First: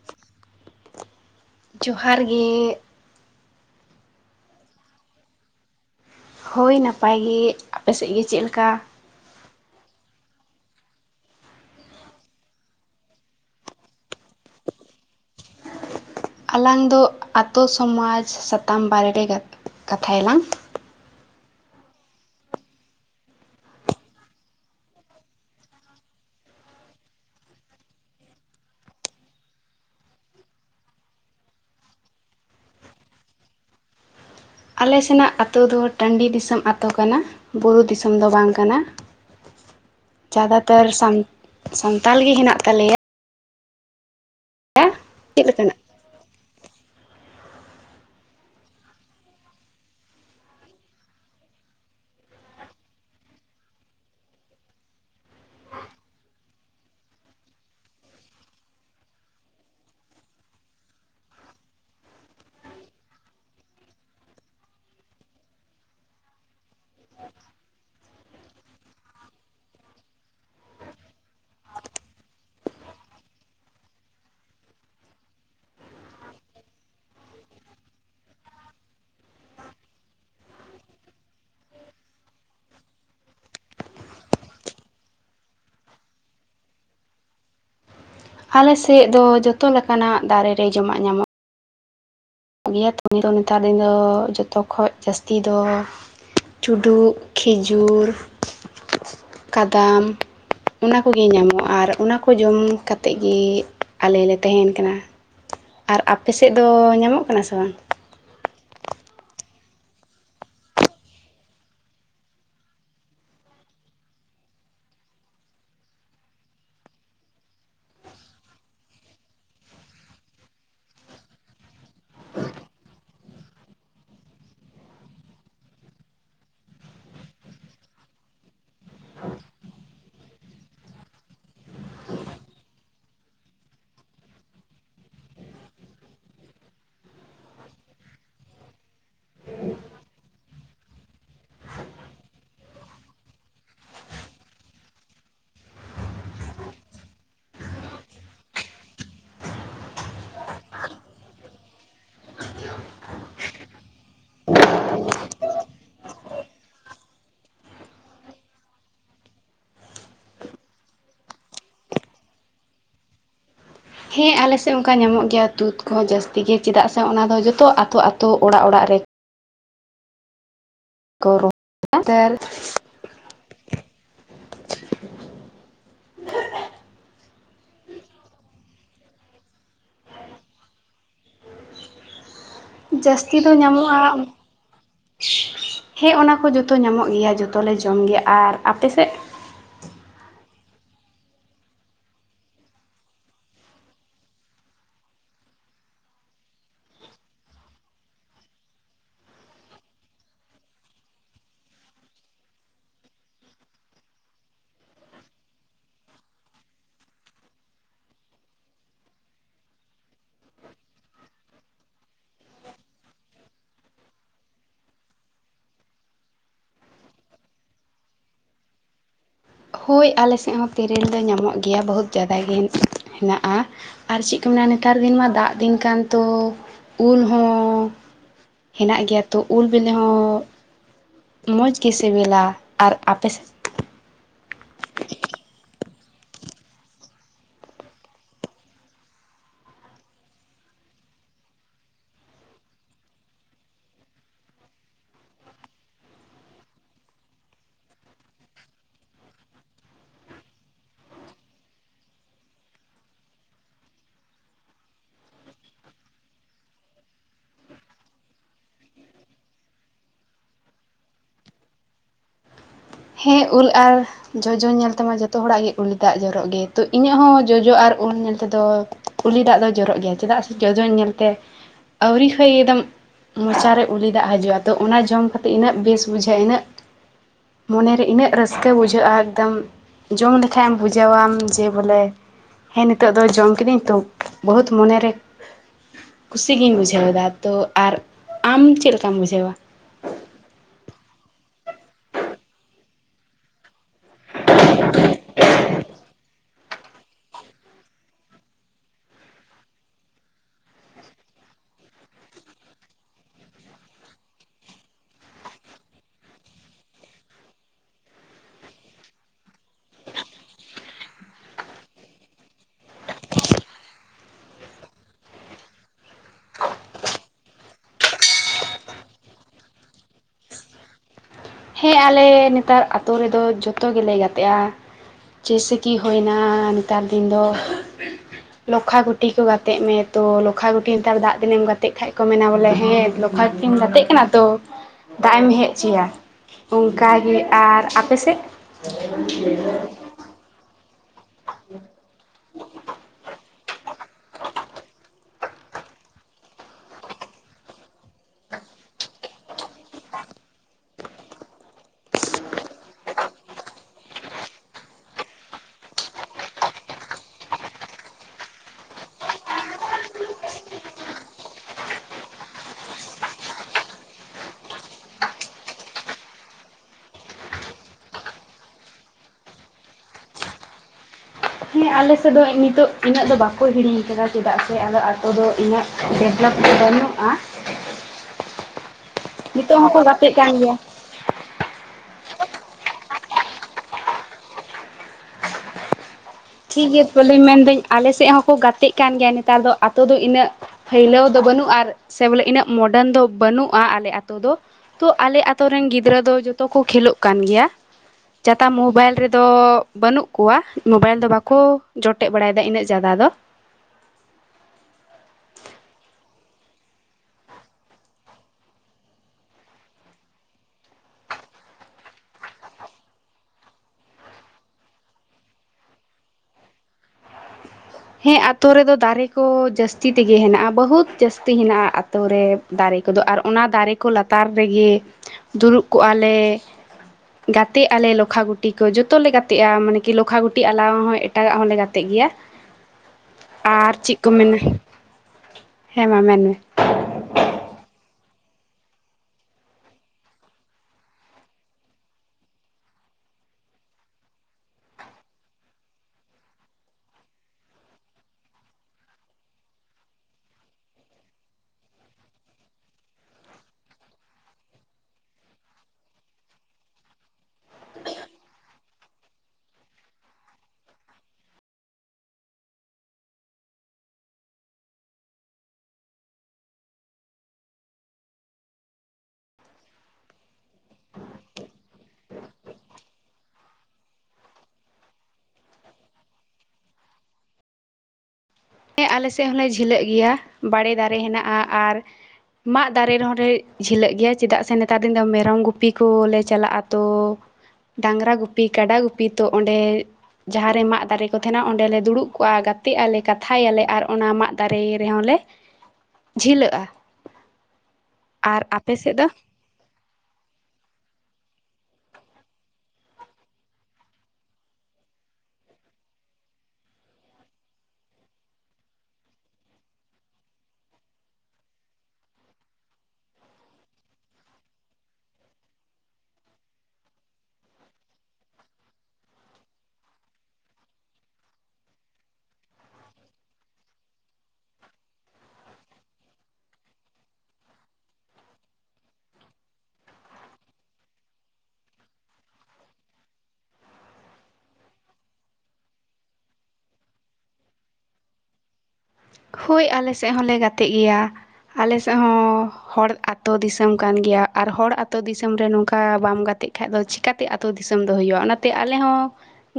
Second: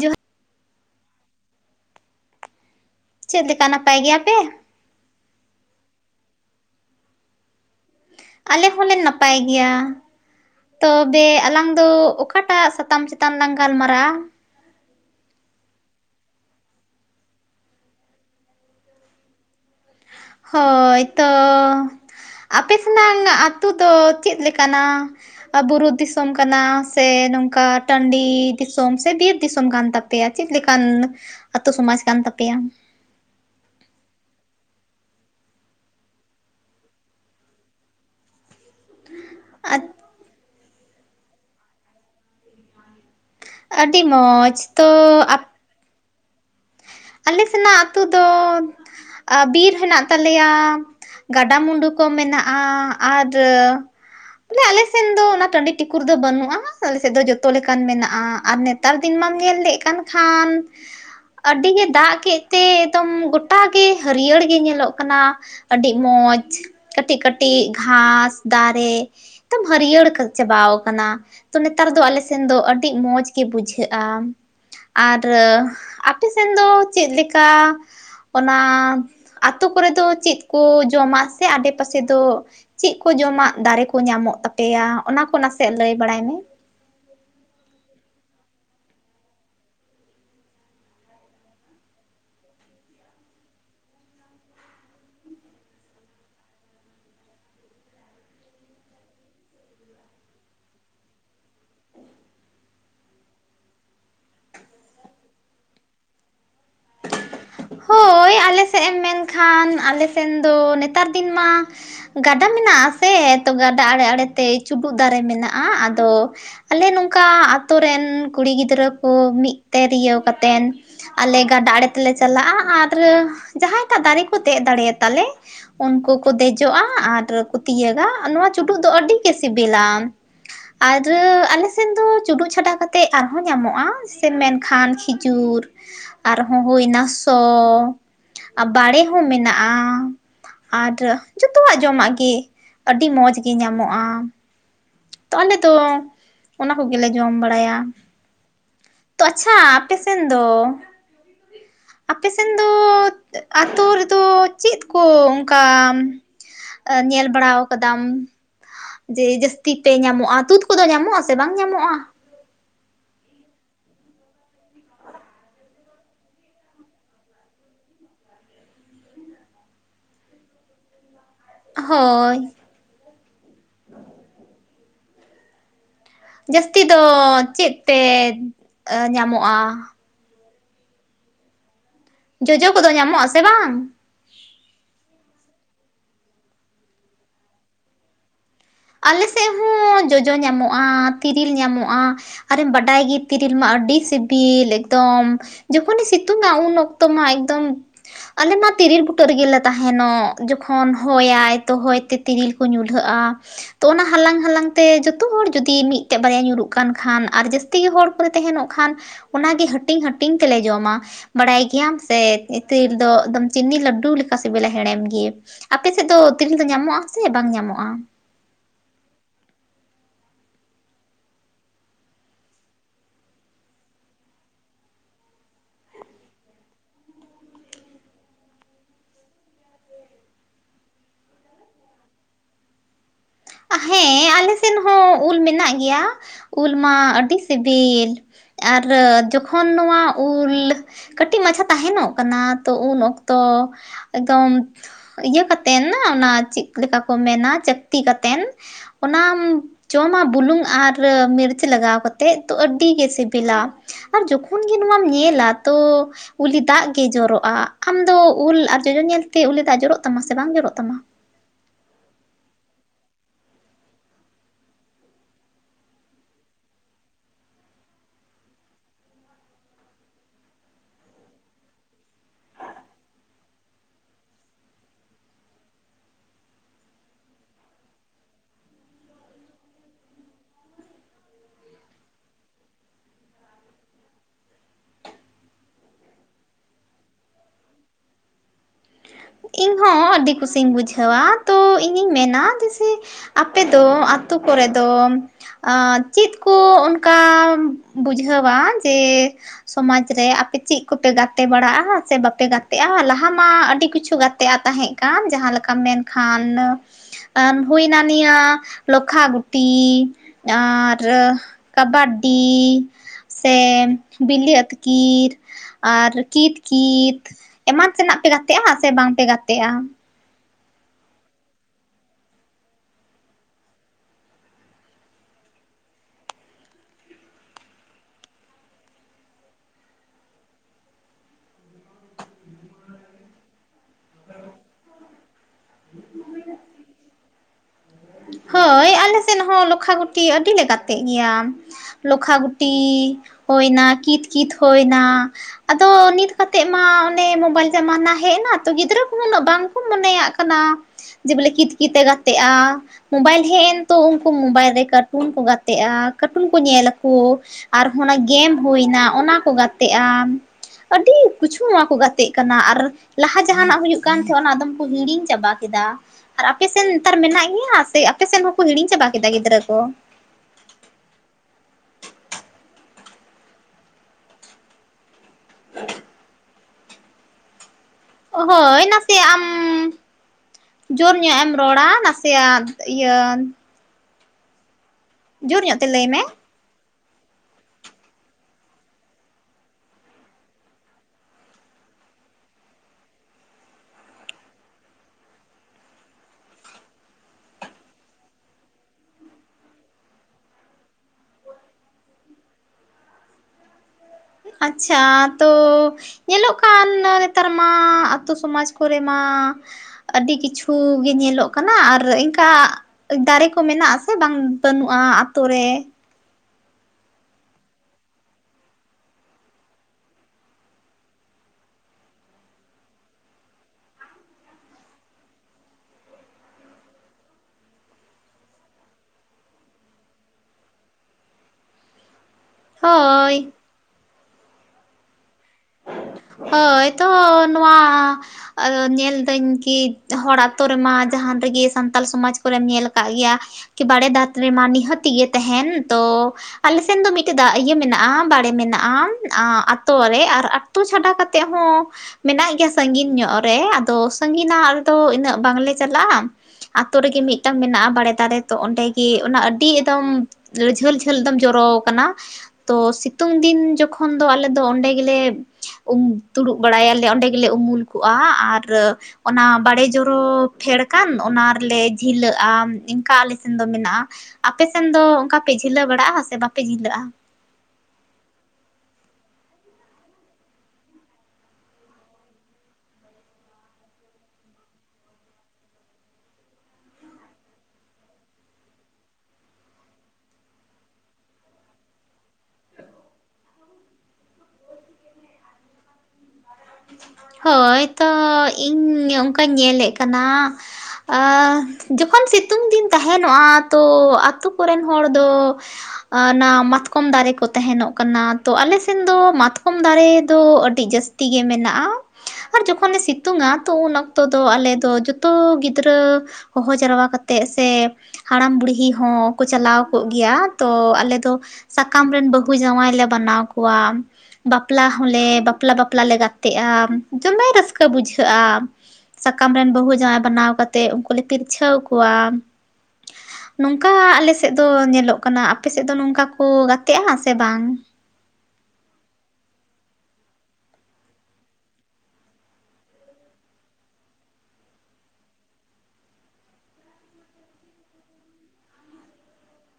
ᱡᱚᱦᱟᱨ ᱡᱚᱸᱦᱟᱨ ᱜᱮ ᱪᱮᱫ ᱞᱮᱠᱟ ᱱᱟᱯᱟᱭ ᱜᱮᱭᱟ ᱯᱮ ᱦᱳᱭ ᱱᱟᱯᱟᱭ ᱜᱮ ᱟᱯᱮ ᱥᱮᱫ ᱜᱮ ᱪᱮᱫ ᱟᱞᱮ ᱞᱮᱠᱟ? ᱦᱚᱸ ᱞᱮ ᱱᱟᱯᱟᱭ ᱜᱮᱭᱟ ᱛᱚᱵᱮ ᱟᱞᱟᱝ ᱫᱚ ᱚᱠᱟ ᱴᱟᱜ ᱥᱟᱛᱟᱢ ᱪᱮᱛᱟᱱ ᱞᱟᱝ ᱜᱟᱞᱢᱟᱨᱟᱜᱼᱟ ᱟᱞᱟᱝ ᱫᱚ ᱟᱛᱳ ᱥᱚᱢᱟᱡᱽ ᱥᱟᱛᱟᱢ ᱵᱟᱭᱨᱮ ᱠᱟ ᱠᱟᱛᱷᱟᱭᱟᱞᱟᱝ ᱦᱳᱭ ᱛᱚ ᱟᱯᱮ ᱥᱮᱱᱟᱝ ᱟᱹᱛᱩ ᱫᱚ ᱪᱮᱫ ᱞᱮᱠᱟᱱᱟ ᱵᱩᱨᱩ ᱫᱤᱥᱚᱢ ᱠᱟᱱᱟ ᱥᱮ ᱱᱚᱝᱠᱟ ᱴᱟᱺᱰᱤ ᱫᱤᱥᱚᱢ ᱥᱮ ᱵᱤᱨ ᱫᱤᱥᱚᱢ ᱠᱟᱱ ᱛᱟᱯ ᱛᱮᱭᱟ ᱪᱮᱫ ᱞᱮᱠᱟᱱ ᱟᱛᱳ ᱥᱚᱢᱟᱡᱽ ᱠᱟᱱ ᱛᱟᱯᱮᱭᱟ ᱟᱞᱮ ᱥᱮᱱᱟᱜ ᱟᱛᱳ ᱫᱚ ᱴᱟᱺᱰᱤ ᱫᱤᱥᱚᱢ ᱟᱛᱳ ᱠᱟᱱᱟ ᱵᱩᱨᱩ ᱫᱤᱥᱚᱢ ᱫᱚ ᱵᱟᱝ ᱠᱟᱱᱟ ᱟᱪ ᱡᱟᱫᱟ ᱛᱚᱨ ᱥᱟᱢ ᱥᱟᱱᱛᱟᱞ ᱜᱮ ᱦᱮᱱᱟᱜ ᱛᱟᱞᱮᱭᱟ ᱟᱹᱰᱤ ᱢᱚᱡᱽ ᱛᱚ ᱠᱟᱱᱟᱜ ᱟᱞᱮ ᱥᱮᱱᱟᱜ ᱟᱹᱛᱩ ᱫᱚ ᱵᱤᱨ ᱦᱮᱱᱟᱜ ᱛᱟᱞᱮᱭᱟ ᱜᱟᱰᱟ ᱢᱩᱰᱩ ᱠᱚ ᱢᱮᱱᱟᱜᱼᱟ ᱟᱨ ᱵᱚᱞᱮ ᱟᱞᱮ ᱥᱮᱱ ᱫᱚ ᱚᱱᱟ ᱴᱟᱺᱰᱤ ᱴᱤᱠᱩᱨ ᱫᱚ ᱵᱟᱹᱱᱩᱜᱼᱟ ᱟᱞᱮ ᱥᱮᱫ ᱫᱚ ᱡᱚᱛᱚ ᱞᱮᱠᱟᱱ ᱢᱮᱱᱟᱜᱼᱟ ᱟᱨ ᱱᱮᱛ ᱱᱮᱛᱟᱨ ᱫᱤᱱ ᱢᱟᱢ ᱧᱮᱞ ᱞᱮᱫ ᱠᱟᱱ ᱠᱷᱟᱱ ᱟᱹᱰᱤ ᱜᱮ ᱫᱟᱜ ᱠᱮᱫ ᱛᱮ ᱮᱠᱫᱚᱢ ᱜᱚᱴᱟ ᱜᱮ ᱦᱟᱹᱨᱭᱟᱹᱲ ᱜᱮ ᱧᱮᱞᱚᱜ ᱠᱟᱱᱟ ᱟᱹᱰᱤ ᱢᱚᱡᱽ᱾ ᱠᱟᱹᱴᱤᱡᱽ ᱠᱟᱹᱴᱤᱡᱽ ᱜᱷᱟᱥ ᱫᱟᱨᱮ ᱮᱠᱫᱚᱢ ᱦᱟᱹᱨᱭᱟᱹᱲ ᱪᱟᱵᱟᱣ ᱟᱠᱟᱱᱟ ᱛᱚ ᱱᱮᱛᱟᱨ ᱫᱚ ᱟᱞᱮ ᱥᱮᱱ ᱫᱚ ᱟᱹᱰᱤ ᱢᱚᱡᱽ ᱜᱮ ᱵᱩᱡᱷᱟᱹᱜᱼᱟ ᱟᱨ ᱟᱯᱮ ᱥᱮᱱ ᱫᱚ ᱪᱮᱫ ᱞᱮᱠᱟ ᱚᱱᱟ ᱟᱛᱳ ᱠᱚᱨᱮ ᱫᱚ ᱪᱮᱫ ᱠᱚ ᱡᱚᱢᱟ ᱥᱮ ᱟᱰᱮ ᱯᱟᱥᱮ ᱫᱚ ᱪᱮᱫ ᱠᱚ ᱡᱚᱢᱟᱜ ᱫᱟᱨᱮ ᱠᱚ ᱧᱟᱢᱚᱜ ᱛᱟᱯᱮᱭᱟ ᱚᱱᱟ ᱠᱚ ᱱᱟᱥᱮᱭᱟᱜ ᱞᱟᱹᱭ ᱵᱟᱲᱟᱭ ᱢᱮ ᱟᱞᱮ ᱥᱮᱫ ᱫᱚ ᱡᱚᱛᱚ ᱞᱮᱠᱟ ᱱᱟᱜ ᱫᱟᱨᱮ ᱨᱮ ᱡᱚᱢᱟᱜ ᱧᱟᱢᱚᱜ ᱜᱮᱭᱟᱛ ᱩᱱ ᱫᱚ ᱱᱮᱛᱟᱨ ᱫᱤᱱ ᱫᱚ ᱡᱚᱛᱚ ᱠᱷᱚᱡ ᱡᱟᱹᱥᱛᱤ ᱫᱚ ᱪᱩᱰᱩᱜ ᱠᱷᱤᱡᱩᱨ ᱠᱟᱫᱟᱢ ᱚᱱᱟ ᱠᱚᱜᱮ ᱧᱟᱢᱚᱜᱼᱟ ᱟᱨ ᱚᱱᱟᱠᱚ ᱡᱚᱢ ᱠᱟᱛᱮᱫ ᱜᱮ ᱟᱞᱮ ᱞᱮ ᱛᱟᱦᱮᱱ ᱠᱟᱱᱟ᱾ ᱟᱨ ᱟᱯᱮ ᱥᱮᱫ ᱫᱚ ᱧᱟᱢᱚᱜ ᱠᱟᱱᱟ ᱥᱮ ᱵᱟᱝ? ᱦᱳᱭ ᱟᱞᱮᱥᱮᱫ ᱮᱢ ᱢᱮᱱᱠᱷᱟᱱ ᱟᱞᱮ ᱥᱮᱱ ᱫᱚ ᱱᱮᱛᱟᱨ ᱫᱤᱱ ᱢᱟ ᱜᱟᱰᱟ ᱢᱮᱱᱟᱜ ᱟᱥᱮ ᱛᱚ ᱜᱟᱰᱟ ᱟᱲᱮ ᱟᱲᱮᱛᱮ ᱪᱩᱰᱩᱜ ᱫᱟᱨᱮ ᱢᱮᱱᱟᱜᱼᱟ, ᱟᱫᱚ ᱟᱞᱮ ᱱᱚᱝᱠᱟ ᱟᱹᱛᱩ ᱨᱮᱱ ᱠᱩᱲᱤ ᱜᱤᱫᱽᱨᱟᱹ ᱠᱚ ᱢᱤᱫ ᱛᱮ ᱨᱤᱭᱟᱹᱣ ᱠᱟᱛᱮᱱ ᱟᱞᱮ ᱜᱟᱰᱟ ᱟᱲᱮ ᱛᱮᱞᱮ ᱪᱟᱞᱟᱜᱼᱟ ᱟᱨ ᱡᱟᱦᱟᱸᱭ ᱴᱟᱠ ᱫᱟᱨᱮ ᱠᱚ ᱫᱮᱡ ᱫᱟᱲᱮᱭᱟᱛᱟᱞᱮ᱾ ᱩᱱᱠᱩ ᱠᱚ ᱫᱮᱡᱚᱜᱼᱟ ᱟᱨ ᱠᱚ ᱛᱤᱭᱟᱹᱜᱟ ᱱᱚᱣᱟ ᱪᱩᱰᱩᱜ ᱫᱚ ᱟᱹᱰᱤ ᱜᱮ ᱥᱤᱵᱤᱞᱟ᱾ ᱟᱨ ᱟᱞᱮ ᱥᱮᱱ ᱫᱚ ᱪᱩᱰᱩ ᱪᱷᱟᱰᱟ ᱠᱟᱛᱮᱫ ᱟᱨᱦᱚᱸ ᱧᱟᱢᱚᱜᱼᱟ᱾ ᱥᱮ ᱢᱮᱱᱠᱷᱟᱱ ᱠᱷᱤᱡᱩᱨ, ᱟᱨᱦᱚᱸ ᱦᱩᱭᱱᱟ ᱥᱚ, ᱵᱟᱲᱮ ᱦᱚᱸ ᱢᱮᱱᱟᱜᱼᱟ᱾ ᱟᱨ ᱡᱚᱛᱚᱣᱟᱜ ᱡᱚᱢᱟᱜ ᱜᱮ ᱟᱹᱰᱤ ᱢᱚᱡᱽ ᱜᱮ ᱧᱟᱢᱚᱜᱼᱟ᱾ ᱛᱚ ᱟᱞᱮ ᱫᱚ ᱚᱱᱟ ᱠᱚᱜᱮᱞᱮ ᱡᱚᱢ ᱵᱟᱲᱟᱭᱟ᱾ ᱛᱚ ᱟᱪᱪᱷᱟ ᱟᱞᱮᱥᱮᱱ ᱫᱚ ᱟᱯᱮ ᱥᱮᱱ ᱫᱚ ᱟᱹᱛᱩ ᱨᱮᱫᱚ ᱪᱮᱫ ᱠᱚ ᱚᱝᱠᱟ ᱧᱮᱞ ᱵᱟᱲᱟ ᱠᱟᱫᱟᱢ? ᱡᱮ ᱡᱟᱹᱥᱛᱤ ᱯᱮ ᱧᱟᱢᱚᱜᱼᱟ, ᱛᱩᱫ ᱠᱚᱫᱚ ᱧᱟᱢᱚᱜᱼᱟᱥᱮ ᱵᱟᱝ ᱧᱟᱢᱚᱜᱼᱟ? ᱦᱮᱸ ᱟᱞᱮᱥᱮᱫ ᱚᱱᱠᱟ ᱧᱟᱢᱚᱜ ᱜᱮᱭᱟ ᱛᱩᱫ ᱠᱚᱦᱚᱸ ᱡᱟᱹᱥᱛᱤ ᱜᱮ ᱪᱮᱫᱟᱜ ᱥᱮ ᱚᱱᱟ ᱫᱚ ᱡᱚᱛᱚ ᱟᱹᱛᱩ-ᱟᱹᱛᱩ ᱚᱲᱟᱜ- ᱚᱲᱟᱜ ᱨᱮ [unintelligible] ᱦᱳᱭ ᱡᱟᱹᱥᱛᱤ ᱫᱚ ᱪᱮᱫ ᱛᱮᱫ ᱧᱟᱢᱚᱜᱼᱟ? ᱡᱚᱡᱚ ᱠᱚᱫᱚ ᱧᱟᱢᱚᱜ ᱡᱟᱹᱥᱛᱤ ᱟᱥᱮ ᱫᱚ ᱵᱟᱝ? ᱧᱟᱢᱚᱜᱼᱟ ᱦᱮᱸ ᱚᱱᱟ ᱠᱚ ᱡᱚᱛᱚ ᱧᱟᱢᱚᱜ ᱜᱮᱭᱟ, ᱡᱚᱛᱚᱮ ᱡᱚᱢ ᱜᱮᱭᱟ ᱟᱨ ᱟᱞᱮ ᱥᱮᱫ ᱦᱚᱸ ᱡᱚᱡᱚ ᱧᱟᱢᱚᱜᱼᱟ, ᱛᱤᱨᱤᱞ ᱧᱟᱢᱚᱜᱼᱟ᱾ ᱟᱨ ᱮᱢ ᱵᱟᱰᱟᱭ ᱜᱮ ᱛᱤᱨᱤᱞ ᱢᱟ ᱟᱹᱰᱤ ᱥᱤᱵᱤᱞ ᱮᱠᱫᱚᱢ᱾ ᱡᱚᱠᱷᱚᱱᱮ ᱥᱤᱛᱩᱝᱼᱟ, ᱩᱱ ᱚᱠᱛᱚ ᱢᱟ ᱮᱠᱫᱚᱢ ᱟᱞᱮ ᱢᱟ ᱛᱤᱨᱤᱞ ᱵᱩᱴᱟᱹ ᱨᱮᱜᱮ ᱛᱟᱦᱮᱱᱚᱜ, ᱡᱚᱠᱷᱚᱱ ᱦᱚᱭ-ᱟᱭ ᱛᱚ ᱦᱚᱭ ᱛᱮᱨᱤᱞ ᱠᱚ ᱧᱩᱨᱦᱟᱹᱜᱼᱟ᱾ ᱛᱚ ᱚᱱᱟ ᱦᱟᱞᱟᱝ ᱦᱟᱞᱟᱝ ᱛᱮ ᱡᱚᱛᱚ ᱦᱚᱲ ᱡᱩᱫᱤ ᱢᱤᱫᱴᱮᱱ ᱵᱟᱨᱭᱟ ᱧᱩᱨᱩᱜ ᱠᱟᱱ ᱠᱷᱟᱱ ᱟᱨ ᱡᱟᱹᱥᱛᱤ ᱜᱮ ᱦᱚᱲ ᱠᱚᱨᱮ ᱛᱟᱦᱮᱱᱚᱜ ᱠᱷᱟᱱ ᱚᱱᱟᱜᱮ ᱦᱟᱹᱴᱤᱧ ᱦᱟᱹᱴᱤᱧ ᱛᱮᱞᱮ ᱡᱚᱢᱟ᱾ ᱵᱟᱲᱟᱭ ᱜᱮᱭᱟᱢ ᱥᱮ ᱤᱛᱤᱞ ᱫᱚ ᱮᱠᱫᱚᱢ ᱪᱤᱱᱤ ᱞᱟᱹᱰᱩ ᱞᱮᱠᱟ ᱥᱤᱵᱤᱞᱟ ᱦᱮᱲᱮᱢ ᱜᱮ᱾ ᱟᱯᱮ ᱥᱮᱫ ᱫᱚ ᱛᱤᱨᱤᱞ ᱫᱚ ᱧᱟᱢᱚᱜ ᱟᱥᱮ ᱵᱟᱝ ᱧᱟᱢᱚᱜᱼᱟ? ᱦᱳᱭ ᱟᱞᱮᱥᱮᱫ ᱦᱚᱸ ᱛᱨᱮᱤᱞ ᱫᱚ ᱧᱟᱢᱚᱜ ᱜᱮᱭᱟ, ᱵᱚᱦᱩᱛ ᱡᱟᱫᱟ ᱜᱮ ᱦᱮᱱᱟᱜᱼᱟ᱾ ᱟᱨ ᱪᱮᱫ ᱠᱚ ᱢᱮᱱᱟ ᱱᱮᱛᱟᱨ ᱫᱤᱱ ᱢᱟ ᱫᱟᱜ ᱫᱤᱱ ᱠᱟᱱ ᱛᱚ ᱩᱞ ᱦᱚᱸ ᱦᱮᱱᱟᱜ ᱜᱮᱭᱟ ᱛᱚ ᱩᱞ ᱵᱤᱞᱤ ᱦᱚᱸ ᱢᱚᱡᱽ ᱜᱮ ᱥᱤᱵᱤᱞᱟ ᱟᱨ ᱟᱯᱮ ᱥᱮᱫ ᱦᱮᱸ ᱟᱞᱮ ᱥᱮᱫ ᱦᱚᱸ ᱩᱞ ᱢᱮᱱᱟᱜ ᱜᱮᱭᱟ ᱩᱞ ᱢᱟ ᱟᱹᱰᱤ ᱥᱤᱵᱤᱞ ᱟᱨ ᱡᱚᱠᱷᱚᱱ ᱱᱚᱣᱟ ᱩᱞ ᱠᱟᱹᱴᱤᱡ ᱢᱟᱪᱷᱟ ᱛᱟᱦᱮᱱᱚᱜ ᱠᱟᱱᱟ ᱛᱚ ᱩᱱ ᱚᱠᱛᱚ ᱮᱠᱫᱚᱢ ᱤᱭᱟᱹ ᱠᱟᱛᱮᱫ, ᱚᱱᱟ ᱪᱮᱫ ᱞᱮᱠᱟ ᱠᱚ ᱢᱮᱱᱟ, ᱪᱟᱹᱠᱛᱤ ᱠᱟᱛᱮᱱ ᱚᱱᱟᱢ ᱡᱚᱢᱟᱜ ᱵᱩᱞᱩᱝ ᱟᱨ ᱢᱤᱨᱤᱪ ᱞᱟᱜᱟᱣ ᱠᱟᱛᱮᱫ ᱛᱚ ᱟᱹᱰᱤᱜᱮ ᱥᱤᱵᱤᱞᱟ ᱟᱨ ᱡᱚᱠᱷᱚᱱ ᱜᱮ ᱱᱚᱣᱟᱢ ᱧᱮᱞᱟ ᱛᱚ ᱩᱞᱤ ᱫᱟᱜ ᱜᱮ ᱡᱚᱨᱚᱜᱼᱟ᱾ ᱟᱢᱫᱚ ᱩᱞ ᱟᱨ ᱡᱚᱡᱚ ᱧᱮᱞᱛᱮ ᱩᱞᱤ ᱫᱟᱜ ᱡᱚᱨᱚᱜ ᱛᱟᱢᱟ ᱥᱮ ᱵᱟᱝ ᱡᱚᱨᱚᱜ ᱛᱟᱢᱟ? ᱦᱮᱸ ᱩᱞ ᱟᱨ ᱡᱚᱡᱚ ᱧᱮᱞ ᱛᱮᱢᱟ ᱡᱚᱛᱚ ᱦᱚᱲᱟᱜ ᱜᱮ ᱩᱞ ᱞᱮᱫᱟ ᱡᱚᱨᱚᱜ ᱜᱮ, ᱛᱚ ᱤᱧᱟᱹᱜ ᱦᱚᱸ ᱡᱚᱡᱚ ᱟᱨ ᱩᱞ ᱧᱮᱞ ᱛᱮᱫᱚ ᱩᱞᱤ ᱫᱟᱜ ᱫᱚ ᱡᱚᱨᱚᱜ ᱜᱮᱭᱟ ᱪᱮᱫᱟᱜ ᱥᱮ ᱡᱚᱡᱚᱱ ᱧᱮᱞᱛᱮ ᱟᱹᱣᱨᱤ ᱠᱷᱚᱱ ᱮᱠᱫᱚᱢ ᱢᱚᱪᱟᱨᱮ ᱩᱞᱤ ᱫᱟᱜ ᱦᱤᱡᱩᱜᱼᱟ ᱛᱚ ᱚᱱᱟ ᱡᱚᱢ ᱠᱟᱛᱮ ᱤᱱᱟᱹᱜ ᱵᱮᱥ ᱵᱩᱡᱷᱟᱹᱜᱼᱟ ᱤᱱᱟᱹᱜ ᱢᱚᱱᱮᱨᱮ ᱤᱱᱟᱹᱜ ᱨᱟᱹᱥᱠᱟᱹ ᱵᱩᱡᱷᱟᱹᱜᱼᱟ ᱮᱠᱫᱚᱢ ᱡᱚᱢ ᱞᱮᱠᱷᱟᱡᱢ ᱵᱩᱡᱷᱟᱹᱣᱟᱢ ᱡᱮ ᱵᱚᱞᱮ ᱦᱮᱸ ᱱᱤᱛᱚᱜ ᱫᱚ ᱡᱚᱢ ᱠᱤᱫᱟᱹᱧ ᱛᱚ ᱵᱚᱦᱩᱛ ᱢᱚᱱᱮᱨᱮ ᱠᱩᱥᱤᱜᱤᱧ ᱵᱩᱡᱷᱟᱹᱣ ᱮᱫᱟ᱾ ᱛᱚ ᱟᱨ ᱟᱢ ᱪᱮᱫ ᱞᱮᱠᱟᱢ ᱵᱩᱡᱷᱟᱹᱣᱟ? ᱤᱧ ᱦᱚᱸᱚᱸ ᱟᱹᱰᱤ ᱠᱩᱥᱤᱧ ᱵᱩᱡᱷᱟᱹᱣᱟ, ᱛᱚ ᱤᱧᱤᱧ ᱢᱮᱱᱟ ᱡᱮᱥᱮ ᱟᱯᱮ ᱫᱚ ᱟᱹᱛᱩ ᱠᱚᱨᱮ ᱫᱚ ᱟᱹᱻ ᱪᱮᱫ ᱠᱚ ᱚᱱᱠᱟ ᱵᱩᱡᱷᱟᱹᱣᱟ ᱡᱮ ᱥᱚᱢᱟᱡ ᱨᱮ ᱟᱯᱮ ᱪᱮᱫ ᱠᱚᱯᱮ ᱜᱟᱛᱮ ᱵᱟᱲᱟᱜᱼᱟ ᱥᱮ ᱵᱟᱯᱮ ᱜᱟᱛᱮᱜᱼᱟ ᱞᱟᱦᱟ ᱢᱟ ᱟᱹᱰᱤ ᱠᱤᱪᱷᱩ ᱜᱟᱛᱮ ᱛᱮᱭᱟᱜ ᱛᱟᱦᱮᱸ ᱠᱟᱱ ᱡᱟᱦᱟᱸᱮ ᱞᱮᱠᱟᱢ ᱢᱮᱱᱠᱷᱟᱱ ᱦᱩᱭᱱᱟ ᱱᱤᱭᱟᱹ ᱞᱚᱠᱷᱟ ᱜᱩᱴᱤ ᱟᱨᱻ ᱠᱟᱵᱟᱰᱤ ᱥᱮᱻ ᱵᱤᱞᱤ ᱟᱹᱛᱠᱤᱨ ᱟᱨ ᱠᱤᱛ ᱠᱤᱛ, ᱮᱢᱟᱱ ᱛᱮᱱᱟᱜ ᱯᱮ ᱜᱟᱛᱮᱜᱼᱟ ᱥᱮ ᱵᱟᱝᱯᱮ ᱜᱟᱛᱮᱜᱼᱟ ᱦᱮᱸ ᱟᱞᱮ ᱱᱮᱛᱟᱨ ᱟᱛᱳ ᱨᱮᱫᱚ ᱡᱚᱛᱚ ᱜᱮᱞᱮ ᱜᱟᱛᱮᱜᱼᱟ ᱡᱮᱭᱥᱮ ᱠᱤ ᱦᱩᱭᱱᱟ ᱱᱮᱛᱟᱨ ᱫᱤᱱ ᱫᱚ ᱞᱚᱠᱷᱟ ᱜᱩᱴᱤ ᱠᱚ ᱜᱟᱛᱮᱜ ᱢᱮ ᱛᱚ ᱞᱚᱠᱷᱟ ᱜᱩᱴᱤ ᱱᱮᱛᱟᱨ ᱫᱟᱜ ᱫᱤᱱᱮᱢ ᱜᱟᱛᱮᱜ ᱠᱷᱟᱡ ᱠᱚ ᱢᱮᱱᱟ ᱵᱚᱞᱮ ᱦᱮᱸ ᱠᱷᱴᱷᱟᱛ ᱠᱤᱱ ᱜᱟᱛᱮᱜ ᱠᱟᱱᱟ ᱛᱚ, ᱫᱟᱜ ᱮᱢ ᱦᱮᱡ ᱚᱪᱚᱭᱟ ᱚᱱᱠᱟ ᱜᱮ ᱟᱨ ᱥᱮᱫ ᱦᱳᱭ ᱟᱞᱮ ᱥᱮᱫ ᱦᱚᱸ ᱞᱚᱠᱷᱟ ᱜᱩᱚᱴᱤ, ᱟᱹᱰᱤᱞᱮ ᱜᱟᱛᱮᱜ ᱜᱮᱭᱟ ᱞᱚᱠᱷᱟ ᱜᱩᱴᱤ ᱦᱩᱭᱱᱟ, ᱠᱤᱛ ᱠᱤᱛ ᱦᱩᱭᱱᱟ ᱟᱫᱚ ᱱᱤᱛ ᱠᱟᱛᱮ ᱢᱟ ᱚᱱᱮ, ᱢᱳᱵᱟᱭᱤᱞ ᱛᱮ ᱢᱟᱱᱟ ᱦᱮᱡ ᱮᱱᱟ ᱛᱚ ᱜᱤᱫᱽᱨᱟᱹ ᱠᱚᱦᱚᱸ ᱩᱱᱟᱹᱜ ᱵᱟᱝ ᱠᱚ ᱢᱚᱱᱮᱭᱟᱜ ᱠᱟᱱᱟ ᱡᱮ ᱵᱚᱞᱮ, ᱠᱤᱛ ᱠᱤᱛ ᱮ ᱜᱟᱛᱮᱜᱼᱟ ᱢᱳᱵᱟᱭᱤᱞ ᱦᱮᱡ ᱮᱱ ᱛᱚ, ᱩᱱᱠᱩ ᱢᱳᱵᱟᱭᱤᱞ ᱨᱮ ᱠᱟᱨᱴᱩᱱ ᱠᱚ ᱜᱟᱛᱮᱜᱼᱟ, ᱠᱟᱨᱴᱩᱱ ᱠᱚ ᱧᱮᱞ ᱟᱠᱚ ᱟᱨᱦᱚᱸ ᱚᱱᱟ ᱜᱮᱢ ᱦᱩᱭᱱᱟ, ᱚᱱᱟ ᱠᱚ ᱜᱟᱛᱮᱜᱼᱟ ᱟᱹᱰᱤ ᱠᱤᱪᱷᱩ, ᱱᱚᱣᱟ ᱠᱚ ᱜᱟᱛᱮᱜ ᱠᱟᱱᱟ ᱟᱨ ᱞᱟᱦᱟ ᱡᱟᱦᱟᱸᱟᱱᱟᱜ ᱦᱩᱭᱩᱜ ᱠᱟᱱ ᱛᱟᱦᱮᱸᱟᱦᱮ ᱟᱫᱚᱢ ᱠᱚ ᱦᱤᱲᱤᱧ ᱪᱟᱵᱟ ᱠᱮᱫᱟ ᱟᱨ ᱟᱯᱮᱥᱮᱫ ᱱᱮᱛᱟᱨ ᱢᱮᱱᱟᱜ ᱜᱮᱭᱟ ᱟᱯᱮᱥᱱ ᱦᱚᱸᱠᱩ ᱦᱤᱲᱤᱧ ᱪᱟᱵᱟ ᱠᱮᱫᱟ ᱜᱤᱫᱽᱨᱟᱹ ᱠᱚ ᱦᱮᱸ ᱟᱞᱮᱥᱮᱫ ᱫᱚ ᱱᱤᱛᱚᱜ ᱤᱱᱟᱹᱜ ᱫᱚ ᱵᱟᱠᱚ ᱦᱤᱲᱤᱧ ᱟᱠᱟᱫᱟ ᱪᱮᱫᱟᱜ ᱥᱮ ᱟᱫᱚ ᱟᱛᱳ ᱫᱚ ᱤᱱᱟᱹᱜ ᱰᱮᱵᱷᱞᱚᱯ ᱵᱟᱹᱱᱩᱜᱼᱟ ᱦᱳᱭ ᱱᱟᱥᱮᱭᱟ ᱱᱤᱛᱚᱜ ᱦᱚᱸᱠᱚ ᱜᱟᱛᱮᱜ ᱠᱟᱱ ᱜᱮᱭᱟ ᱡᱳᱨ ᱧᱚᱜ ᱮᱢ ᱨᱚᱲᱟ ᱱᱟᱥᱮᱭᱟᱜ ᱤᱭᱟᱹᱻ ᱡᱳᱨ ᱧᱚᱜ ᱛᱮ ᱞᱟᱹᱭ ᱢᱮ ᱴᱷᱤᱠ ᱜᱮᱭᱟ, ᱛᱚᱵᱮ ᱢᱮᱱᱫᱟᱹᱧ ᱟᱞᱮ ᱥᱮᱫ ᱦᱚᱸᱠᱚ ᱜᱟᱛᱮᱜ ᱠᱟᱱ ᱜᱮᱭᱟ ᱱᱮᱛᱟᱨ ᱫᱚ ᱟᱛᱳ ᱫᱚ ᱤᱱᱟᱹᱜ ᱯᱷᱟᱹᱭᱞᱟᱹᱣ ᱫᱚ ᱵᱟᱹᱱᱩᱜᱼᱟ ᱥᱮ ᱵᱚᱞᱮ ᱤᱱᱟᱹᱜ ᱢᱚᱰᱟᱨᱱ ᱫᱚ ᱵᱟᱹᱱᱩᱜᱼᱟ ᱟᱞᱮ ᱟᱛᱳ ᱫᱚ ᱛᱚ, ᱟᱞᱮ ᱟᱛᱳ ᱨᱮᱱ ᱜᱤᱫᱽᱨᱟᱹ ᱫᱚ ᱡᱚᱛᱚ ᱠᱚ ᱠᱷᱮᱞᱳᱜ ᱠᱟᱱ ᱜᱮᱭᱟ ᱡᱟᱫᱟ ᱢᱳᱵᱟᱭᱤᱞ ᱨᱮᱫᱚ ᱵᱟᱹᱱᱩᱜ ᱠᱚᱣᱟ, ᱢᱳᱵᱟᱭᱤᱞ ᱫᱚ ᱵᱟᱠᱚ ᱠᱚ ᱡᱚᱴᱮᱫ ᱵᱟᱲᱟᱭᱮᱫᱟ ᱤᱱᱟᱹᱜ ᱡᱟᱫᱟ ᱫᱚ ᱟᱪᱪᱷᱟ ᱛᱚᱻ ᱧᱮᱞᱚᱜ ᱠᱟᱱ ᱱᱮᱛᱟᱨ ᱢᱟᱻ ᱟᱛᱳ ᱥᱚᱢᱟᱡᱽ ᱠᱚᱨᱮ ᱢᱟᱻ ᱟᱹᱰᱤ ᱠᱤᱪᱷᱩ ᱜᱮ ᱧᱮᱞᱚᱜ ᱠᱟᱱᱟ ᱟᱨ ᱤᱱᱠᱟ ᱫᱟᱨᱮ ᱠᱚ ᱢᱮᱱᱟᱜ ᱟᱥᱮ ᱵᱟᱝ ᱵᱟᱹᱱᱩᱜᱼᱟ ᱟᱛᱳ ᱨᱮ ᱦᱮᱸ ᱟᱛᱳ ᱨᱮᱫᱚ ᱫᱟᱨᱮ ᱠᱚᱻ ᱡᱟᱹᱥᱛᱤ ᱛᱮᱜᱮ ᱦᱮᱱᱟᱜᱼᱟ ᱵᱚᱦᱩᱛ ᱡᱟᱹᱥᱛᱤ ᱦᱮᱱᱟᱜᱼᱟ ᱟᱛᱳ ᱨᱮ ᱫᱟᱨᱮ ᱠᱚᱫᱚ ᱟᱨ ᱚᱱᱟ ᱫᱟᱨᱮ ᱠᱚ ᱞᱟᱛᱟᱨ ᱨᱮᱜᱮ ᱫᱩᱲᱩᱵ ᱠᱚᱜᱼᱟ ᱞᱮ ᱜᱟᱛᱮᱜ ᱟᱞᱮ ᱞᱚᱠᱷᱟᱟᱜᱩᱴᱤ ᱠᱚ ᱡᱚᱛᱚᱞᱮ ᱜᱟᱛᱮᱜᱼᱟ, ᱢᱟᱱᱮ ᱠᱤ ᱞᱚᱠᱷᱟᱟᱜᱩᱴᱤ ᱟᱞᱟᱣ ᱦᱚᱸ ᱮᱴᱟᱜᱟᱜ ᱦᱚᱸᱞᱮ ᱜᱟᱛᱮᱜ ᱜᱮᱭᱟ ᱦᱳᱭᱻ ᱟᱨ ᱪᱮᱫ ᱠᱚ ᱢᱮᱱᱟ ᱦᱮᱸ ᱢᱟ ᱢᱮᱱ ᱢᱮ ᱦᱳᱻ ᱭᱛᱚ ᱱᱚᱣᱟ ᱟ ᱧᱮᱞ ᱫᱟᱹᱧ ᱠᱤ ᱦᱚᱲ ᱟᱹᱛᱩᱳ ᱨᱮᱢᱟ ᱡᱟᱦᱟᱸ ᱨᱮᱜᱮ ᱥᱟᱱᱛᱟᱲ ᱥᱚᱢᱟᱡᱽ ᱠᱚᱨᱮᱢ ᱧᱮᱞ ᱟᱠᱟᱜ ᱜᱮᱭᱟ ᱠᱤ ᱵᱟᱲᱮ ᱫᱛ ᱨᱮᱢᱟ ᱱᱤᱦᱟᱹᱛᱤ ᱜᱮ ᱛᱟᱦᱮᱱ ᱫᱚ ᱟᱞᱮᱥᱮᱱ ᱫᱚ ᱢᱤᱫᱴᱮᱡᱟᱜ ᱤᱭᱟᱹ ᱢᱮᱱᱟᱜᱼᱟ ᱵᱟᱲᱮ ᱢᱮᱱᱟᱜᱼᱟᱛᱳ ᱨᱮ ᱟᱨ ᱩᱛᱩᱳ ᱪᱷᱟᱰᱟ ᱠᱟᱛᱮᱫ ᱦᱚᱸ ᱢᱮᱱᱟᱜ ᱜᱮᱭᱟ ᱥᱟᱺᱜᱤᱧ ᱧᱚᱜ ᱨᱮᱻ ᱟᱫᱚ ᱥᱟᱺᱜᱤᱧᱱᱟᱜ ᱨᱮᱫᱚ ᱩᱱᱟᱹᱜ ᱵᱟᱝᱞᱮ ᱪᱟᱞᱟᱜᱼᱟ ᱟᱛᱳ ᱨᱮᱜᱮ ᱢᱤᱫᱴᱟᱝ ᱢᱮᱱᱟᱜᱼᱟ, ᱵᱟᱲᱮ ᱫᱟᱨᱮ ᱛᱚ ᱚᱸᱰᱮᱜᱮ ᱚᱱᱟ ᱟᱹᱰᱤ ᱮᱠᱫᱚᱢ ᱡᱷᱟᱹᱞ ᱡᱷᱟᱹᱞ ᱫᱚᱢ ᱡᱚᱨᱚᱣᱟ ᱟᱠᱟᱱᱟ ᱛᱚ ᱥᱤᱛᱩᱝ ᱫᱤᱱ ᱡᱚᱠᱷᱚᱱ ᱫᱚ ᱟᱞᱮ ᱫᱚ ᱚᱸᱰᱮ ᱜᱮᱞᱮ ᱩᱢ ᱫᱩᱲᱩᱵ ᱵᱟᱲᱟᱭᱟᱞᱮ ᱚᱸᱰᱮ ᱜᱮᱞᱮ ᱩᱢᱩᱞ ᱠᱚᱜᱼᱟ ᱟᱨ ᱚᱱᱟ ᱵᱟᱲᱮ ᱡᱚᱨᱚ ᱯᱷᱮᱲ ᱠᱟᱱ ᱚᱱᱟ ᱨᱮᱞᱮ ᱡᱷᱤᱞᱟᱹᱜᱼᱟ ᱤᱱᱠᱟ ᱟᱞᱮ ᱥᱮᱱ ᱫᱚ ᱢᱮᱱᱟᱜᱼᱟ ᱟᱯᱮᱥᱮᱱ ᱫᱚ ᱚᱱᱠᱟ ᱯᱮ ᱡᱷᱤᱞᱟᱹ ᱵᱟᱲᱟᱜᱼᱟ ᱥᱮ ᱵᱟᱯᱮ ᱡᱷᱤᱞᱟᱹᱜᱼᱟ ᱦᱮᱸ ᱟᱞᱮ ᱥᱮᱫ ᱦᱚᱸᱞᱮ ᱡᱷᱤᱞᱟᱹᱜ ᱜᱮᱭᱟ ᱵᱟᱲᱮ ᱫᱟᱨᱮ ᱦᱮᱱᱟᱜᱼᱟ ᱟᱨ ᱢᱟᱫ ᱫᱟᱨᱮ ᱨᱮᱦᱚᱸ ᱞᱮ ᱡᱷᱤᱞᱟᱹᱜ ᱜᱮᱭᱟ ᱪᱮᱫᱟᱜ ᱥᱮ ᱱᱮᱛᱟᱨ ᱫᱤᱱ ᱫᱚ ᱢᱮᱨᱚᱢ ᱜᱩᱯᱤ ᱠᱚᱞᱮ ᱪᱟᱞᱟᱜᱼᱟ ᱛᱚ ᱰᱟᱝᱨᱟ ᱜᱩᱯᱤ ᱠᱟᱰᱟ ᱜᱩᱯᱤ ᱛᱚ ᱚᱸᱰᱮ ᱡᱟᱦᱟᱸ ᱨᱮ ᱢᱟᱜ ᱫᱟᱨᱮ ᱠᱚ ᱛᱟᱦᱮᱱᱟ ᱚᱸᱰᱮ ᱞᱮ ᱫᱩᱲᱩᱵ ᱠᱚᱜᱼᱟ ᱜᱟᱛᱮᱜ ᱟᱞᱮ ᱠᱟ ᱠᱟᱛᱷᱟᱭᱟᱞᱮ ᱟᱨ ᱚᱱᱟ ᱢᱟᱫ ᱫᱟᱨᱮ ᱨᱮᱦᱚᱸ ᱞᱮ ᱡᱷᱤᱞᱟᱹᱜ ᱦᱳᱭ ᱛᱚ ᱟᱯᱮ ᱤᱧ ᱥᱮᱫ ᱫᱚ ᱚᱱᱠᱟᱧ ᱧᱮᱞᱮᱫ ᱠᱟᱱᱟ ᱟᱸ ᱡᱚᱠᱷᱚᱱ ᱥᱤᱛᱩᱝ ᱫᱤᱱ ᱛᱟᱦᱮᱱᱚᱜᱼᱟ ᱛᱚ ᱟᱛᱳ ᱠᱚᱨᱮᱱ ᱦᱚᱲ ᱫᱚ ᱚᱱᱟ ᱢᱟᱛᱠᱚᱢ ᱫᱟᱨᱮ ᱠᱚ ᱛᱟᱦᱮᱱᱚᱜ ᱠᱟᱱᱟ ᱛᱚ ᱟᱞᱮ ᱥᱮᱱ ᱫᱚ ᱢᱟᱛᱠᱚᱢ ᱫᱟᱨᱮ ᱫᱚ ᱟᱹᱰᱤ ᱡᱟᱹᱥᱛᱤ ᱛᱤᱜᱮ ᱢᱮᱱᱟᱜᱼᱟ ᱟᱨ ᱡᱚᱠᱷᱚᱱ ᱮ ᱥᱤᱛᱩᱝᱟ ᱛᱚ ᱩᱱ ᱚᱠᱛᱚ ᱫᱚ ᱟᱞᱮ ᱫᱚ ᱡᱚᱛᱚ ᱜᱤᱫᱽᱨᱟᱹ ᱦᱚᱦᱚ ᱡᱟᱣᱨᱟ ᱠᱟᱛᱮᱫ ᱥᱮ ᱦᱟᱲᱟᱢ ᱵᱩᱲᱦᱤ ᱦᱚᱸᱠᱚ ᱪᱟᱞᱟᱣ ᱠᱚᱜ ᱜᱮᱭᱟ ᱛᱚ ᱟᱞᱮ ᱫᱚ ᱦᱟ ᱥᱟᱠᱟᱢ ᱨᱮᱱ ᱵᱟᱹᱦᱩ ᱡᱟᱶᱟᱭ ᱞᱮ ᱵᱮᱟᱱᱟᱣ ᱠᱚᱣᱟ ᱵᱟᱯᱞᱟ ᱦᱚᱸᱞᱮ ᱵᱟᱯᱞᱟᱞᱟ ᱵᱟᱯᱞᱟ ᱞᱮ ᱜᱟᱛᱮᱜᱼᱟ ᱫᱚᱢᱮ ᱨᱟᱹᱥᱠᱟᱹ ᱵᱩᱡᱷᱟᱹᱜᱼᱟ ᱥᱟᱠᱟᱢ ᱨᱮᱱ ᱵᱟᱹᱦᱩ ᱡᱟᱶᱟᱭ ᱵᱮᱱᱟᱣ ᱠᱟᱛᱮᱫ ᱩᱱᱠᱩ ᱞᱮ ᱯᱤᱨᱪᱷᱟᱹᱣ ᱠᱚᱣᱟ ᱱᱚᱝᱠᱟ ᱟᱞᱮ ᱥᱮᱫ ᱫᱚ ᱧᱮᱞᱚᱜ ᱠᱟᱱᱟ ᱟᱯᱮ ᱥᱮᱫ ᱫᱚ ᱱᱚᱝᱠᱟ ᱠᱚ ᱜᱟᱛᱮᱜᱼᱟ ᱥᱮ ᱵᱟᱝ ᱦᱳᱭ ᱟᱞᱮ ᱥᱮᱫ ᱦᱚᱸᱞᱮ ᱜᱟᱛᱮᱜ ᱜᱮᱭᱟ ᱟᱞᱮ ᱥᱮᱫ ᱦᱚᱸ ᱦᱚᱲ ᱟᱛᱳ ᱫᱤᱥᱚᱢ ᱠᱟᱱ ᱜᱮᱭᱟ ᱟᱨ ᱦᱚᱲ ᱟᱛᱳ ᱫᱤᱥᱚᱢ ᱨᱮ ᱱᱚᱝᱠᱟ ᱵᱟᱢ ᱜᱟᱛᱮᱜ ᱠᱷᱟᱱᱡ ᱫᱚ ᱪᱤᱠᱟ ᱪᱮᱠᱟᱛᱮ ᱟᱛᱳ ᱫᱤᱥᱚᱢ ᱫᱚ ᱦᱩᱭᱩᱜᱼᱟ ᱚᱱᱟᱛᱮ ᱟᱞᱮ ᱦᱚᱸ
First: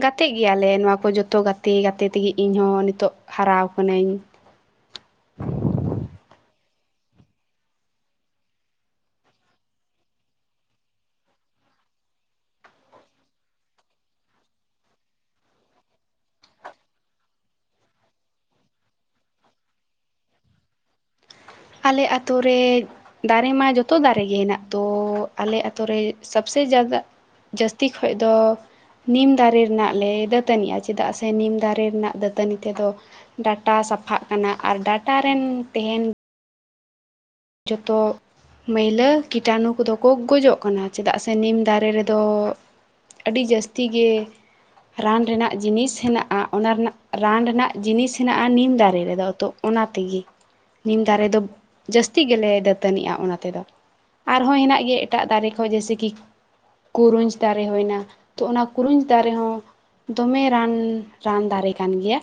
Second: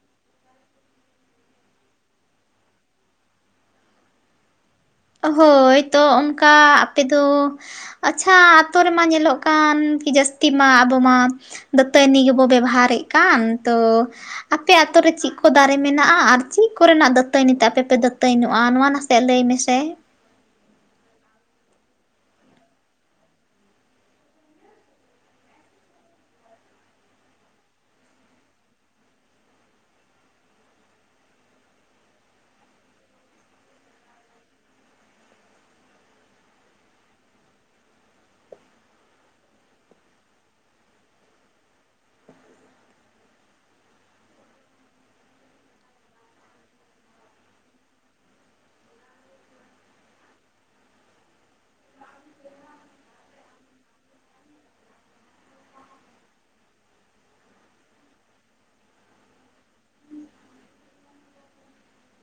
ᱜᱟᱛᱮ ᱜᱮᱭᱟᱞᱮ ᱱᱚᱣᱟ ᱠᱚ ᱡᱚᱛᱚ ᱜᱟᱛᱮ ᱜᱟᱛᱮ ᱛᱮᱜᱮ ᱤᱧᱦᱚᱸ ᱱᱤᱛᱚᱜ ᱦᱟᱨᱟ ᱟᱠᱟᱹᱱᱟᱹᱧ ᱦᱳᱭ ᱛᱚ ᱚᱱᱠᱟ ᱟᱯᱮᱫᱚ ᱟᱪᱷᱟ ᱟᱛᱳ ᱨᱮᱢᱟ ᱧᱮᱞᱚᱜ ᱠᱟᱱ ᱠᱤ ᱡᱟᱹᱥᱛᱤ ᱢᱟ ᱟᱵᱚ ᱢᱟ ᱫᱟᱹᱛᱟᱹᱱᱤ ᱜᱮᱵᱚ ᱵᱮᱵᱚᱦᱟᱨᱮᱫ ᱠᱟᱱ ᱛᱚ ᱟᱯᱮ ᱟᱛᱳ ᱨᱮ ᱪᱮᱫ ᱠᱚ ᱫᱟᱨᱮ ᱢᱮᱱᱟᱜᱼᱟ ᱟᱨ ᱪᱮᱫ ᱠᱚᱨᱮᱱᱟᱜ ᱫᱟᱹᱛᱟᱹᱱᱤ ᱛᱮ ᱟᱯᱮᱯᱮ ᱫᱟᱹᱛᱟᱹᱱᱤᱚᱜᱼᱟ ᱱᱚᱣᱟ ᱱᱟᱥᱮᱭᱟᱜ ᱞᱟᱹᱭ ᱢᱮᱥᱮ ᱟᱞᱮ ᱟᱛᱳ ᱨᱮ ᱫᱟᱨᱮ ᱢᱟ ᱡᱚᱛᱚ ᱫᱟᱨᱮ ᱜᱮ ᱦᱮᱱᱟᱜ ᱛᱚ ᱟᱞᱮ ᱟᱛᱩᱨ ᱨᱮ ᱥᱚᱵᱥᱮ [unintelligible] ᱡᱟᱹᱥᱛᱤ ᱠᱷᱚᱡ ᱫᱚ ᱱᱤᱢ ᱫᱟᱨᱮ ᱨᱮᱱᱟᱜ ᱞᱮ ᱫᱟᱹᱛᱟᱹᱱᱤᱜᱼᱟ ᱪᱮᱫᱟᱜ ᱥᱮ ᱱᱤᱢ ᱫᱟᱨᱮ ᱨᱮᱱᱟᱜ ᱫᱟᱹᱛᱟᱹᱱᱤ ᱛᱮᱫᱚ ᱰᱟᱴᱟ ᱥᱟᱯᱷᱟᱜ ᱠᱟᱱᱟ ᱟᱨ ᱰᱟᱴᱟ ᱨᱮᱱ ᱛᱟᱦᱮᱱ ᱡᱚᱛᱚ ᱢᱟᱹᱭᱞᱟᱹ ᱠᱤᱴᱟᱱᱩ ᱠᱚᱫᱚ ᱠᱚ ᱜᱚᱡᱚᱜ ᱠᱟᱱᱟ ᱪᱮᱫᱟᱜ ᱥᱮ ᱱᱤᱢ ᱫᱟᱨᱮ ᱨᱮᱫᱚ ᱟᱹᱰᱤ ᱡᱟᱹᱥᱛᱤ ᱜᱮ ᱨᱟᱱ ᱨᱮᱱᱟᱜ ᱡᱤᱱᱤᱥ ᱦᱮᱱᱟᱜᱼᱟ ᱚᱱᱟ ᱨᱮᱱᱟᱜ ᱨᱟᱱ ᱨᱮᱱᱟᱜ ᱡᱤᱱᱤᱥ ᱦᱮᱱᱟᱜᱼᱟ ᱱᱤᱢ ᱫᱟᱨᱮ ᱨᱮᱫᱚ ᱛᱚ ᱚᱱᱟ ᱛᱮᱜᱮ ᱱᱤᱢ ᱫᱟᱨᱮ ᱫᱚ ᱵᱩ ᱡᱟᱹᱥᱛᱤ ᱜᱮᱞᱮ ᱫᱟᱹᱛᱟᱹᱱᱤᱜᱼᱟ ᱚᱱᱟ ᱛᱮᱫᱚ ᱟᱨᱦᱚᱸ ᱦᱮᱱᱟᱜ ᱜᱮᱭᱟ ᱮᱴᱟᱜ ᱫᱟᱨᱮ ᱠᱷᱚᱱ ᱡᱟᱥᱤ ᱜᱮ ᱠᱩᱨᱩᱸᱡᱽ ᱫᱟᱨᱮ ᱦᱩᱭᱱᱟ ᱛᱚ ᱚᱱᱟ ᱠᱩᱨᱩᱸᱡᱽ ᱫᱟᱨᱮ ᱦᱚᱸ ᱫᱚᱢᱮ ᱨᱟᱱ ᱨᱟᱱ ᱫᱟᱨᱮ ᱠᱟᱱ ᱜᱮᱭᱟ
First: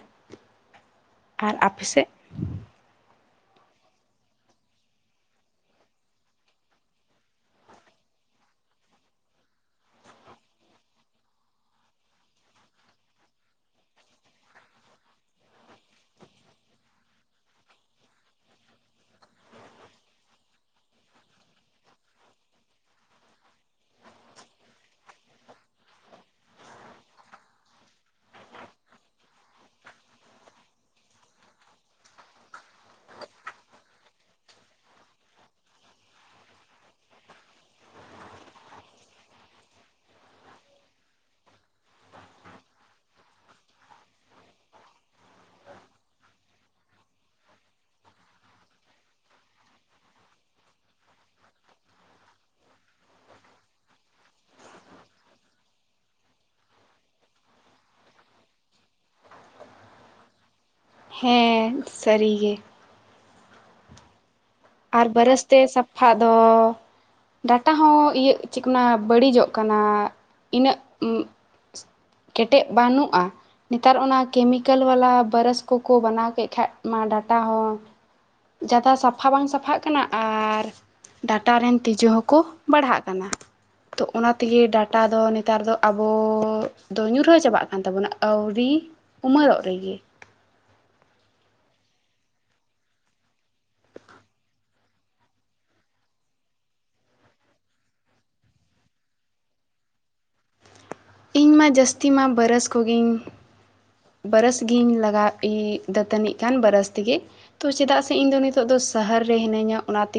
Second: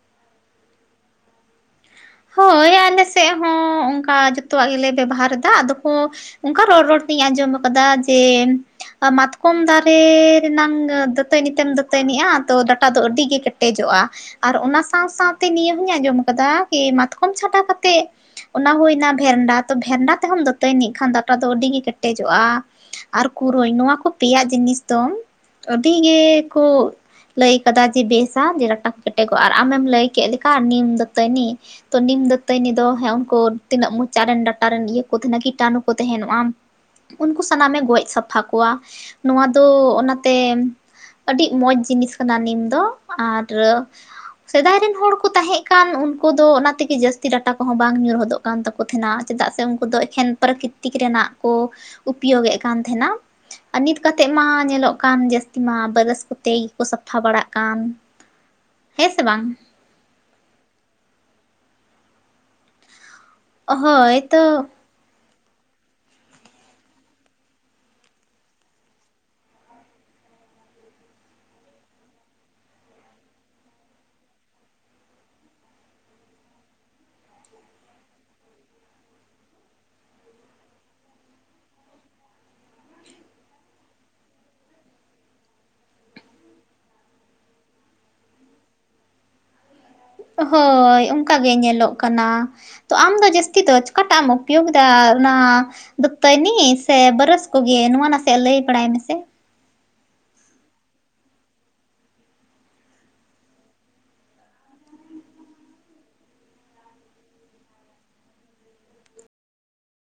ᱟᱨ ᱟᱯᱮᱥᱮᱫ ᱦᱳᱭ ᱟᱞᱮ ᱥᱮᱫ ᱦᱚᱸ ᱚᱱᱠᱟ ᱡᱚᱛᱚᱣᱟᱜ ᱜᱮᱞᱮ ᱵᱮᱵᱚᱦᱟᱨ ᱮᱫᱟ ᱟᱫᱚ ᱠᱚ ᱚᱱᱠᱟ ᱨᱚᱲ ᱨᱚᱲ ᱛᱤᱧ ᱟᱸᱡᱚᱢ ᱟᱠᱟᱫᱟ ᱡᱮ ᱢᱟᱛᱠᱚᱢ ᱫᱟᱨᱮ ᱨᱮᱱᱟᱝ ᱫᱟᱹᱛᱟᱹᱱᱤ ᱛᱮᱢ ᱫᱟᱹᱛᱟᱹᱱᱤᱜᱼᱟ ᱛᱚ ᱰᱟᱴᱟ ᱫᱚ ᱟᱹᱰᱤᱜᱮ ᱠᱮᱴᱮᱡᱚᱜᱼᱟ ᱟᱨ ᱚᱱᱟ ᱥᱟᱶ ᱥᱟᱶᱛᱮ ᱱᱤᱭᱟᱹ ᱦᱚᱧ ᱟᱸᱡᱚᱢ ᱠᱟᱫᱟ ᱡᱮ ᱢᱟᱛᱠᱚᱢ ᱪᱷᱟᱛᱟ ᱠᱟᱛᱮᱫ ᱚᱱᱟ ᱦᱩᱭᱱᱟ ᱵᱷᱮᱱᱰᱟ ᱛᱚ ᱵᱷᱮᱱᱰᱟ ᱛᱮᱦᱚᱸ ᱫᱟᱹᱛᱟᱹᱭᱱᱤᱜ ᱠᱷᱟᱱ ᱫᱟᱴᱟ ᱫᱚ ᱟᱹᱰᱤ ᱜᱮ ᱠᱮᱴᱮᱡᱚᱜᱼᱟ ᱟᱨ ᱠᱩᱨᱟᱹᱭ ᱱᱚᱣᱟ ᱠᱚ ᱯᱮᱭᱟ ᱡᱤᱱᱤᱥ ᱫᱚ ᱟᱹᱰᱤ ᱜᱮᱠᱚ ᱞᱟᱹᱭ ᱠᱟᱫᱟ ᱡᱮ ᱵᱮᱥᱟ ᱡᱮ ᱴᱟᱴᱟ ᱠᱚ ᱠᱮᱴᱮᱡᱚᱜᱼᱟ ᱟᱨ ᱟᱢᱮᱢ ᱞᱟᱹᱭ ᱠᱮᱫ ᱞᱮᱠᱟ ᱱᱤᱢ ᱫᱟᱹᱛᱟᱹᱱᱤ ᱛᱚ ᱱᱤᱢ ᱫᱟᱹᱛᱟᱹᱱᱤ ᱫᱚ ᱦᱮᱸ ᱩᱱᱠᱩ ᱛᱤᱱᱟᱹᱜ ᱢᱚᱪᱟ ᱨᱮᱱ ᱴᱟᱴᱟᱨᱮᱱ ᱤᱭᱟᱹ ᱠᱚ ᱛᱟᱦᱮᱱᱟ ᱠᱤᱴᱟᱱᱩ ᱠᱚ ᱛᱟᱦᱮᱱᱚᱜᱼᱟ ᱩᱱᱠᱩ ᱥᱟᱱᱟᱢᱮ ᱜᱚᱡ ᱥᱟᱯᱷᱟ ᱠᱚᱣᱟ ᱱᱚᱣᱟ ᱫᱚ ᱚᱱᱟᱛᱮ ᱟᱹᱰᱤ ᱢᱚᱡᱽ ᱡᱤᱱᱤᱥ ᱠᱟᱱᱟ ᱱᱤᱢ ᱫᱚ ᱟᱨ ᱥᱮᱫᱟᱭ ᱨᱮᱱ ᱦᱚᱲ ᱠᱚ ᱛᱟᱦᱮᱸ ᱠᱟᱱ ᱩᱱᱠᱩ ᱩᱱᱠᱩ ᱫᱚ ᱚᱱᱟ ᱛᱮᱜᱮ ᱡᱟᱹᱥᱛᱤ ᱰᱟᱴᱟ ᱠᱚᱦᱚᱸ ᱵᱟᱝ ᱧᱩᱨᱦᱚᱫᱚᱜ ᱠᱟᱱ ᱛᱟᱠᱚ ᱛᱟᱦᱮᱱᱟ ᱪᱮᱫᱟᱜ ᱥᱮ ᱩᱱᱠᱩ ᱫᱚ ᱮᱠᱮᱱ ᱯᱨᱟᱠᱤᱛ ᱛᱤᱠ ᱨᱮᱱᱟᱜ ᱠᱚ ᱩᱯᱭᱚᱭᱳᱜ ᱮᱫ ᱠᱟᱱ ᱛᱟᱦᱮᱱᱟ ᱟᱨ ᱱᱤᱛ ᱠᱟᱛᱮᱫ ᱢᱟ ᱧᱮᱞᱚᱜ ᱠᱟᱱ ᱡᱟᱹᱥᱛᱤ ᱢᱟ ᱵᱟᱨᱥ ᱠᱚᱛᱮ ᱜᱮᱠᱚ ᱥᱟᱯᱷᱟ ᱵᱟᱲᱟᱜ ᱠᱟᱱ ᱦᱮᱸ ᱥᱮ ᱵᱟᱝ ᱦᱮᱸ ᱥᱟᱹᱨᱤ ᱜᱮ ᱦᱳᱭ ᱛᱚ ᱟᱨ ᱵᱟᱹᱨᱚᱥ ᱛᱮ ᱥᱟᱯᱷᱟ ᱫᱚ ᱰᱟᱴᱟ ᱦᱚᱸ ᱤᱭᱟᱹᱜ ᱪᱤᱠᱱᱟ ᱵᱟᱹᱲᱤᱡᱚᱜ ᱠᱟᱱᱟ ᱤᱱᱟᱹᱜ ᱠᱮᱴᱮᱡ ᱵᱟᱹᱱᱩᱜᱼᱟ ᱱᱮᱛᱟᱨ ᱚᱱᱟ ᱠᱮᱢᱤᱠᱮᱞ ᱵᱟᱞᱟ ᱵᱟᱨᱚᱥ ᱠᱚᱠᱚ ᱵᱮᱱᱟᱣ ᱠᱮᱫ ᱠᱷᱟᱡ ᱢᱟ ᱰᱟᱴᱟ ᱦᱚᱸ ᱡᱟᱫᱟ ᱥᱟᱯᱷᱟ ᱵᱟᱝ ᱥᱟᱯᱷᱟᱜ ᱠᱟᱱᱟ ᱟᱨ ᱰᱟᱴᱟ ᱨᱮᱱ ᱛᱤᱡᱩ ᱦᱚᱸᱠᱚ ᱵᱟᱲᱦᱟᱜ ᱠᱟᱱᱟ ᱛᱚ ᱚᱱᱟ ᱛᱮᱜᱮ ᱰᱟᱴᱟ ᱫᱚ ᱱᱮᱛᱟᱨ ᱫᱚ ᱟᱵᱚ ᱫᱚ ᱧᱩᱨᱦᱟᱹ ᱪᱟᱵᱟᱜ ᱠᱟᱱ ᱛᱟᱵᱚᱱᱟ ᱟᱹᱣᱨᱤ ᱩᱢᱮᱨᱚᱜ ᱨᱮᱜᱮ ᱦᱳᱭ ᱚᱱᱠᱟ ᱜᱮ ᱧᱮᱞᱚᱜ ᱠᱟᱱᱟ ᱛᱚ ᱟᱢᱫᱚ ᱡᱟᱹᱥᱛᱤ ᱫᱚ ᱪᱠᱟᱴᱟᱜ ᱮᱢ ᱩᱯᱚᱭᱳᱜᱽ ᱮᱫᱟ ᱚᱱᱟ ᱫᱚᱛᱚᱭᱱᱤ ᱥᱮ ᱵᱟᱨᱚᱥ ᱠᱚᱜᱮ ᱱᱚᱣᱟ ᱱᱟᱥᱮᱭᱟᱜ ᱞᱟᱹᱭ ᱵᱟᱲᱟᱭ ᱢᱮᱥᱮ ᱾ ᱤᱧ ᱢᱟ ᱡᱟᱹᱥᱛᱤ ᱢᱟ ᱵᱟᱨᱚᱥ ᱠᱚᱜᱮᱧ ᱵᱟᱨᱚᱥ ᱜᱤᱧ ᱞᱟᱜᱟᱣ ᱫᱟᱹᱛᱟᱹᱱᱤᱜ ᱠᱟᱱ ᱵᱟᱨᱚᱥ ᱛᱮᱜᱮ ᱛᱚ ᱪᱮᱫᱟᱜ ᱥᱮ ᱤᱧ ᱫᱚ ᱱᱤᱛᱚᱜ ᱫᱚ ᱥᱚᱦᱚᱨ ᱨᱮ ᱦᱤᱱᱟᱹᱧᱟ ᱚᱱᱟ ᱛᱮᱜᱮ